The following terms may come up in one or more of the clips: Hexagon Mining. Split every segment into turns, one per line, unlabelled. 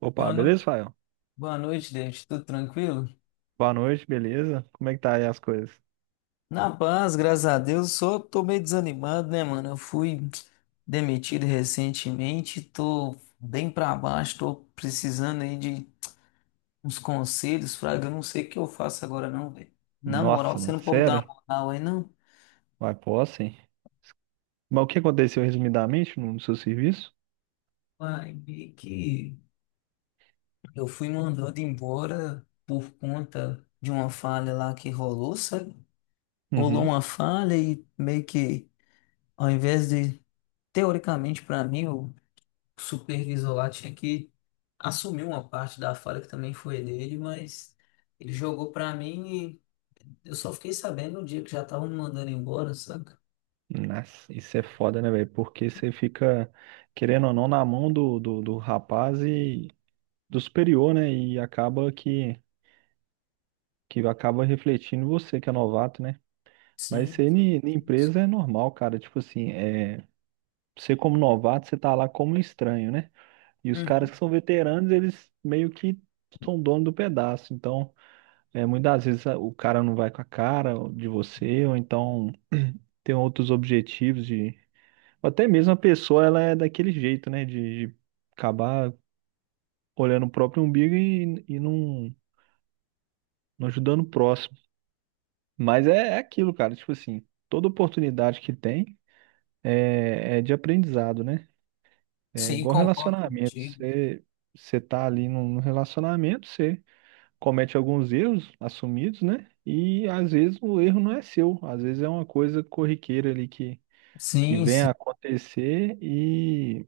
Opa,
Boa
beleza,
noite.
Fael?
Boa noite, David. Tudo tranquilo?
Boa noite, beleza? Como é que tá aí as coisas?
Na paz, graças a Deus. Só tô meio desanimado, né, mano? Eu fui demitido recentemente, tô bem pra baixo, tô precisando aí de uns conselhos, Fraga. Eu não sei o que eu faço agora, não, velho. Na moral,
Nossa,
você
mano,
não pode me dar
sério?
uma moral aí, não?
Vai, posso, hein? Mas o que aconteceu resumidamente no seu serviço?
Vai ver que eu fui mandado embora por conta de uma falha lá que rolou, sabe? Rolou
Uhum.
uma falha e meio que, ao invés de, teoricamente pra mim, eu o supervisor lá tinha que assumir uma parte da falha que também foi dele, mas ele jogou pra mim e eu só fiquei sabendo no dia que já estavam me mandando embora, saca?
Nossa, isso é foda, né, velho? Porque você fica, querendo ou não, na mão do rapaz e do superior, né? E acaba que acaba refletindo em você, que é novato, né? Mas
Sim.
isso aí na empresa é normal, cara. Tipo assim, você como novato, você tá lá como um estranho, né? E os caras
Uhum.
que são veteranos, eles meio que são dono do pedaço. Então, muitas vezes o cara não vai com a cara de você, ou então tem outros objetivos de, ou até mesmo a pessoa, ela é daquele jeito, né? De acabar olhando o próprio umbigo e não, não ajudando o próximo. Mas é, é aquilo, cara. Tipo assim, toda oportunidade que tem é, é de aprendizado, né? É
Sim,
igual
concordo
relacionamento.
contigo.
Você, você tá ali num relacionamento, você comete alguns erros assumidos, né? E às vezes o erro não é seu, às vezes é uma coisa corriqueira ali que
Sim,
vem a
sim.
acontecer e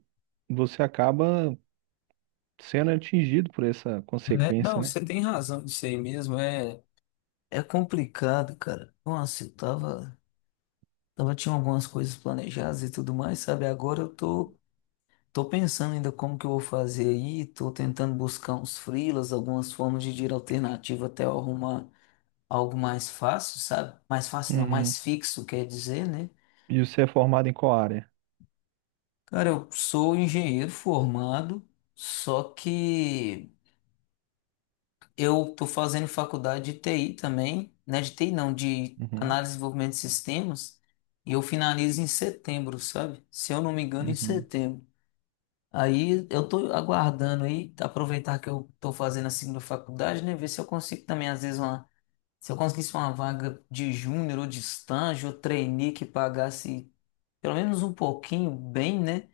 você acaba sendo atingido por essa
É, não,
consequência, né?
você tem razão disso aí mesmo. É, é complicado, cara. Nossa, eu tava, tinha algumas coisas planejadas e tudo mais, sabe? Agora eu tô pensando ainda como que eu vou fazer aí, tô tentando buscar uns freelas, algumas formas de dinheiro alternativo até eu arrumar algo mais fácil, sabe? Mais fácil não, mais
Uhum.
fixo, quer dizer, né?
E você é formado em qual área?
Cara, eu sou engenheiro formado, só que eu tô fazendo faculdade de TI também, né? De TI não, de
Uhum.
análise e desenvolvimento de sistemas, e eu finalizo em setembro, sabe? Se eu não me engano, em
Uhum.
setembro. Aí eu tô aguardando aí, aproveitar que eu tô fazendo a segunda faculdade, né? Ver se eu consigo também, às vezes, uma, se eu conseguisse uma vaga de júnior ou de estágio, ou trainee que pagasse pelo menos um pouquinho bem, né?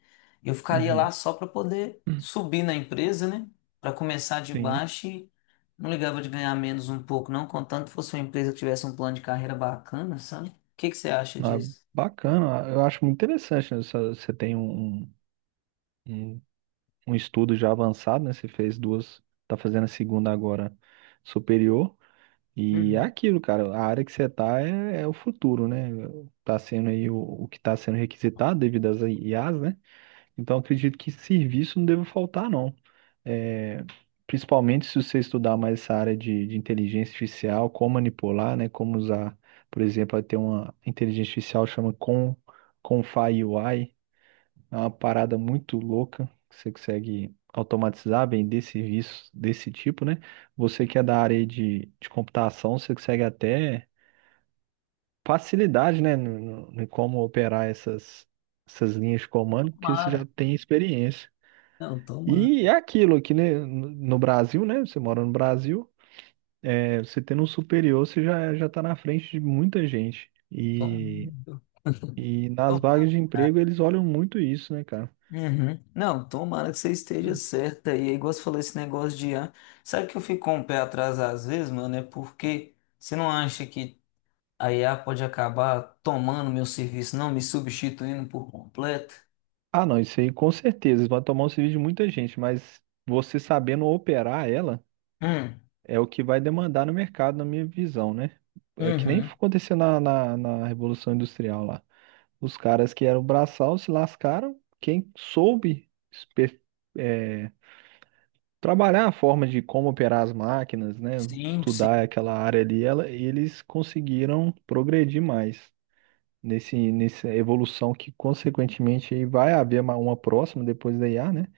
Eu ficaria lá
Uhum.
só para poder subir na empresa, né? Para começar de
Sim.
baixo e não ligava de ganhar menos um pouco, não, contanto fosse uma empresa que tivesse um plano de carreira bacana, sabe? O que que você acha
Ah,
disso?
bacana. Ah, eu acho muito interessante, né? Você tem um um estudo já avançado, né? Você fez duas, tá fazendo a segunda agora superior. E é
Uhum.
aquilo, cara, a área que você tá é, é o futuro, né? Tá sendo aí o que tá sendo requisitado devido às I as, né? Então acredito que serviço não deve faltar, não. É, principalmente se você estudar mais essa área de inteligência artificial, como manipular, né? Como usar, por exemplo, vai ter uma inteligência artificial chama Confai UI, é uma parada muito louca que você consegue automatizar bem desse serviço desse tipo, né? Você que é da área aí de computação, você consegue até facilidade, né, no como operar essas, essas linhas de comando, porque você já
Tomara.
tem experiência.
Não, tomara.
E é aquilo aqui, né, no Brasil, né? Você mora no Brasil, é, você tendo um superior, você já, já está na frente de muita gente.
Tomara.
E nas vagas de
Tomara.
emprego, eles olham muito isso, né, cara?
Uhum. Não, tomara que você esteja certa. E aí, é igual você falou, esse negócio de IA. Sabe que eu fico com o pé atrás às vezes, mano? É porque você não acha que a IA pode acabar tomando meu serviço, não me substituindo por completo?
Ah, não, isso aí com certeza vai tomar um serviço de muita gente, mas você sabendo operar ela
Hum,
é o que vai demandar no mercado, na minha visão, né? É que nem
uhum.
aconteceu na Revolução Industrial lá. Os caras que eram braçal se lascaram, quem soube é, trabalhar a forma de como operar as máquinas, né?
Sim, sim.
Estudar aquela área ali, ela, eles conseguiram progredir mais. Nessa evolução que, consequentemente, aí vai haver uma próxima depois da IA, né?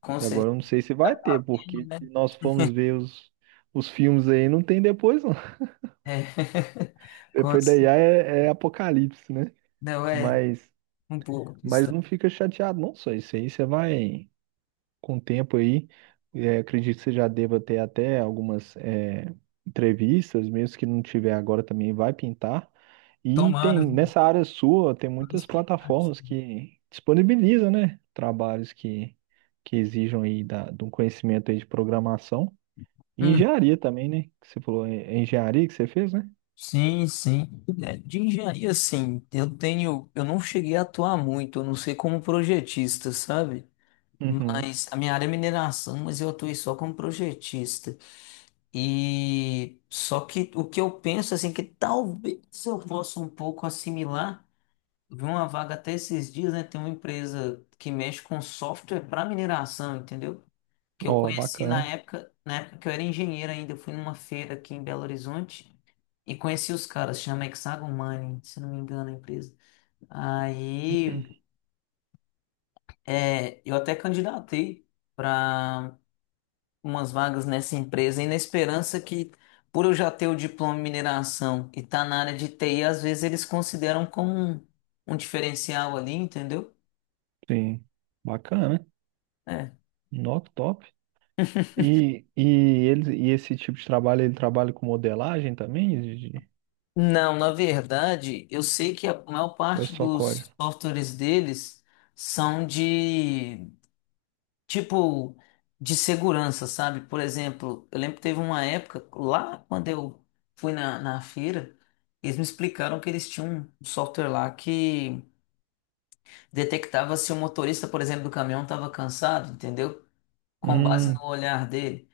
Com
E agora
certeza.
eu não sei se vai ter,
Tá tendo,
porque
né?
se nós formos ver os filmes aí, não tem depois, não.
É. Com
Depois da IA
certeza.
é, é apocalipse, né?
Não, é
Mas,
um pouco disso
mas não
também.
fica chateado, não, só isso aí. Você vai com o tempo aí. É, acredito que você já deva ter até algumas é, entrevistas, mesmo que não tiver agora também, vai pintar. E tem
Tomara, viu?
nessa área sua, tem
Tô na
muitas plataformas
expectativa.
que disponibilizam, né? Trabalhos que exijam aí da, de um conhecimento aí de programação. E
Uhum.
engenharia também, né? Que você falou é engenharia que você fez, né?
Sim, sim. É, de engenharia, sim eu tenho, eu não cheguei a atuar muito, eu não sei como projetista, sabe?
Uhum.
Mas a minha área é mineração, mas eu atuei só como projetista. E só que o que eu penso, assim, que talvez eu possa um pouco assimilar. Eu vi uma vaga até esses dias, né? Tem uma empresa que mexe com software para mineração, entendeu? Que eu
Ó,
conheci
bacana.
na época que eu era engenheiro ainda, eu fui numa feira aqui em Belo Horizonte e conheci os caras, chama Hexagon Mining, se não me engano a empresa. Aí eu até candidatei para umas vagas nessa empresa e na esperança que, por eu já ter o diploma em mineração e estar tá na área de TI, às vezes eles consideram como um diferencial ali, entendeu?
Sim. Bacana.
É,
Not top. Eles, e esse tipo de trabalho, ele trabalha com modelagem também, Gigi?
Não, na verdade, eu sei que a maior
Ou é
parte
só código?
dos softwares deles são de tipo de segurança, sabe? Por exemplo, eu lembro que teve uma época lá quando eu fui na feira, eles me explicaram que eles tinham um software lá que detectava se o motorista, por exemplo, do caminhão estava cansado, entendeu? Com base
Hum,
no olhar dele.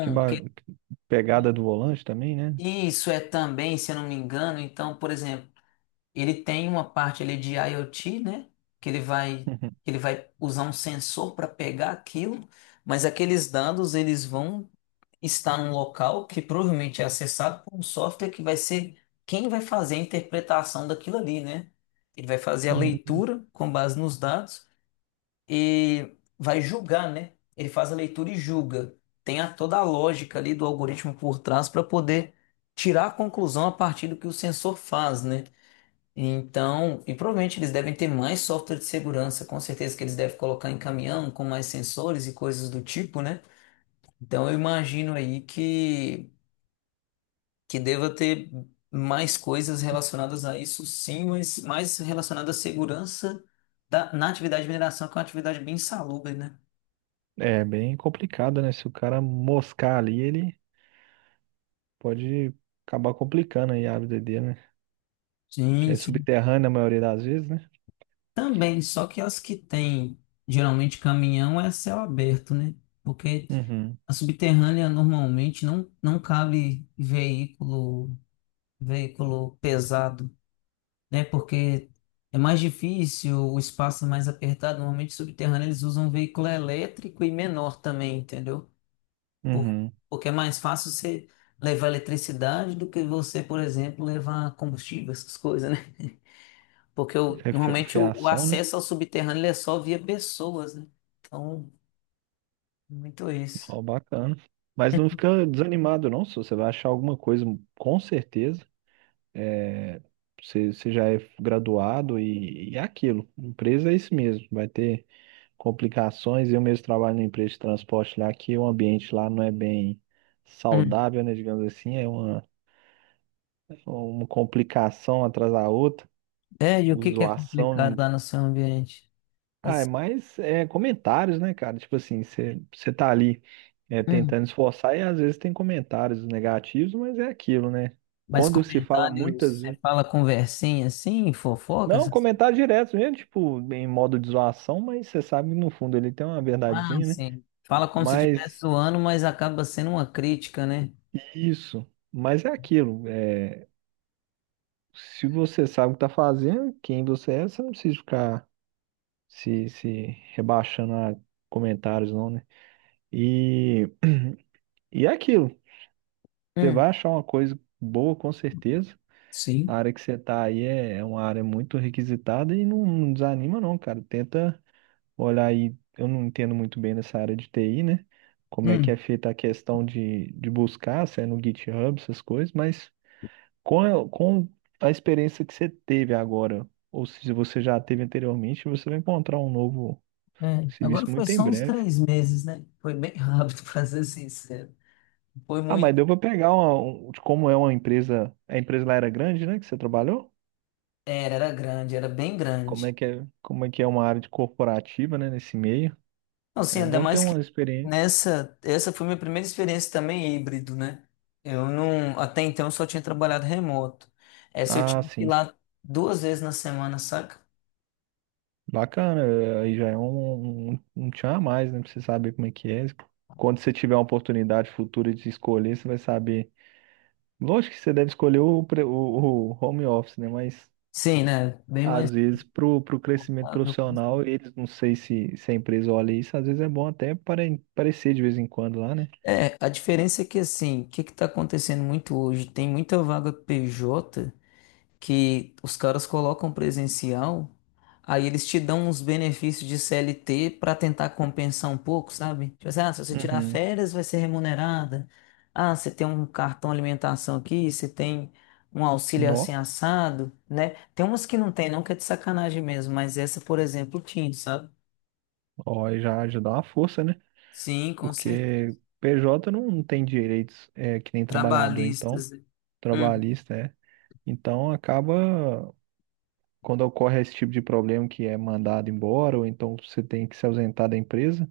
que ba- pegada do volante também, né?
isso é também, se eu não me engano, então, por exemplo. Ele tem uma parte ali de IoT, né? Que ele vai,
Uhum.
que ele vai usar um sensor para pegar aquilo, mas aqueles dados eles vão estar num local que provavelmente é acessado por um software que vai ser quem vai fazer a interpretação daquilo ali, né? Ele vai fazer a
Hum,
leitura com base nos dados e vai julgar, né? Ele faz a leitura e julga. Tem toda a lógica ali do algoritmo por trás para poder tirar a conclusão a partir do que o sensor faz, né? Então, e provavelmente eles devem ter mais software de segurança, com certeza que eles devem colocar em caminhão com mais sensores e coisas do tipo, né? Então eu imagino aí que deva ter mais coisas relacionadas a isso, sim, mas mais relacionadas à segurança da, na atividade de mineração, que é uma atividade bem insalubre, né?
é bem complicado, né? Se o cara moscar ali, ele pode acabar complicando aí a vida dele, né? Que
Sim,
é
sim.
subterrânea a maioria das vezes, né?
Também, só que as que têm geralmente caminhão é céu aberto, né? Porque
Uhum,
a subterrânea normalmente não cabe veículo pesado, né? Porque é mais difícil, o espaço é mais apertado. Normalmente, subterrâneo, eles usam um veículo elétrico e menor também, entendeu? Por-
uhum.
porque é mais fácil você levar eletricidade do que você, por exemplo, levar combustível, essas coisas, né? Porque normalmente o
Fiação, né?
acesso ao subterrâneo ele é só via pessoas, né? Então, muito isso.
Ó, bacana. Mas não fica desanimado, não, se você vai achar alguma coisa, com certeza. É, você, você já é graduado e é aquilo. Empresa é isso mesmo, vai ter complicações. Eu mesmo trabalho numa empresa de transporte lá, que o ambiente lá não é bem
Hum.
saudável, né? Digamos assim, é uma complicação atrás da outra.
É, e o
Sim.
que que é complicado
Zoação?
lá no seu ambiente?
Ah, é mais é, comentários, né, cara? Tipo assim, você tá ali é,
Assim,
tentando esforçar e às vezes tem comentários negativos, mas é aquilo, né?
mas
Quando se fala
comentários,
muitas
você
vezes.
fala conversinha assim, fofoca,
Não,
essas...
comentário direto mesmo, tipo, em modo de zoação, mas você sabe que no fundo ele tem uma
Ah,
verdadezinha, né?
sim. Fala como se estivesse
Mas
zoando, mas acaba sendo uma crítica, né?
isso, mas é aquilo. É, se você sabe o que tá fazendo, quem você é, você não precisa ficar se rebaixando a comentários, não, né? E, e é aquilo. Você
Hum,
vai achar uma coisa boa, com certeza.
sim.
A área que você tá aí é, é uma área muito requisitada e não, não desanima, não, cara. Tenta olhar aí. Eu não entendo muito bem nessa área de TI, né? Como é que
Hum,
é feita a questão de buscar, se é no GitHub, essas coisas, mas com a experiência que você teve agora, ou se você já teve anteriormente, você vai encontrar um novo
é. Agora
serviço
foi
muito em
só uns
breve.
3 meses, né? Foi bem rápido, pra ser sincero. Foi
Ah, mas
muito.
deu pra pegar de como é uma empresa. A empresa lá era grande, né? Que você trabalhou?
Era grande, era bem
Como
grande.
é que é, como é que é uma área de corporativa, né, nesse meio.
Então, assim,
É
ainda
bom ter
mais que
uma experiência.
nessa. Essa foi minha primeira experiência também híbrido, né? Eu não. Até então eu só tinha trabalhado remoto. Essa eu
Ah,
tinha que ir
sim.
lá 2 vezes na semana, saca?
Bacana, eh, aí já é um tchan a mais, né, pra você saber como é que é. Quando você tiver uma oportunidade futura de escolher, você vai saber. Lógico que você deve escolher o home office, né, mas
Sim, né? Bem mais
às vezes pro crescimento
rentável.
profissional, eles, não sei se a empresa olha isso, às vezes é bom até aparecer de vez em quando lá, né?
É, a diferença é que assim, o que que tá acontecendo muito hoje? Tem muita vaga PJ que os caras colocam presencial, aí eles te dão uns benefícios de CLT para tentar compensar um pouco, sabe? Tipo assim, ah, se você tirar
Uhum.
férias, vai ser remunerada. Ah, você tem um cartão alimentação aqui, você tem um auxílio assim
Nó,
assado, né? Tem umas que não tem, não que é de sacanagem mesmo, mas essa, por exemplo, tinha, sabe?
ó, aí já, já dá uma força, né?
Sim, com certeza.
Porque PJ não tem direitos é, que nem trabalhador, então,
Trabalhistas. Hum,
trabalhista, é. Então acaba, quando ocorre esse tipo de problema que é mandado embora, ou então você tem que se ausentar da empresa,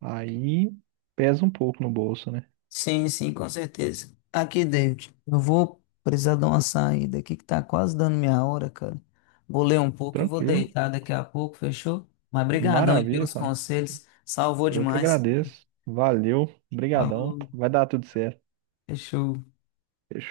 aí pesa um pouco no bolso, né?
sim, sim, com certeza. Aqui, David, eu vou precisar dar uma saída aqui que tá quase dando minha hora, cara. Vou ler um pouco e vou
Tranquilo.
deitar daqui a pouco, fechou? Mas brigadão aí
Maravilha,
pelos
cara.
conselhos, salvou
Eu que
demais.
agradeço. Valeu, obrigadão.
Falou,
Vai dar tudo certo.
fechou.
Fechou.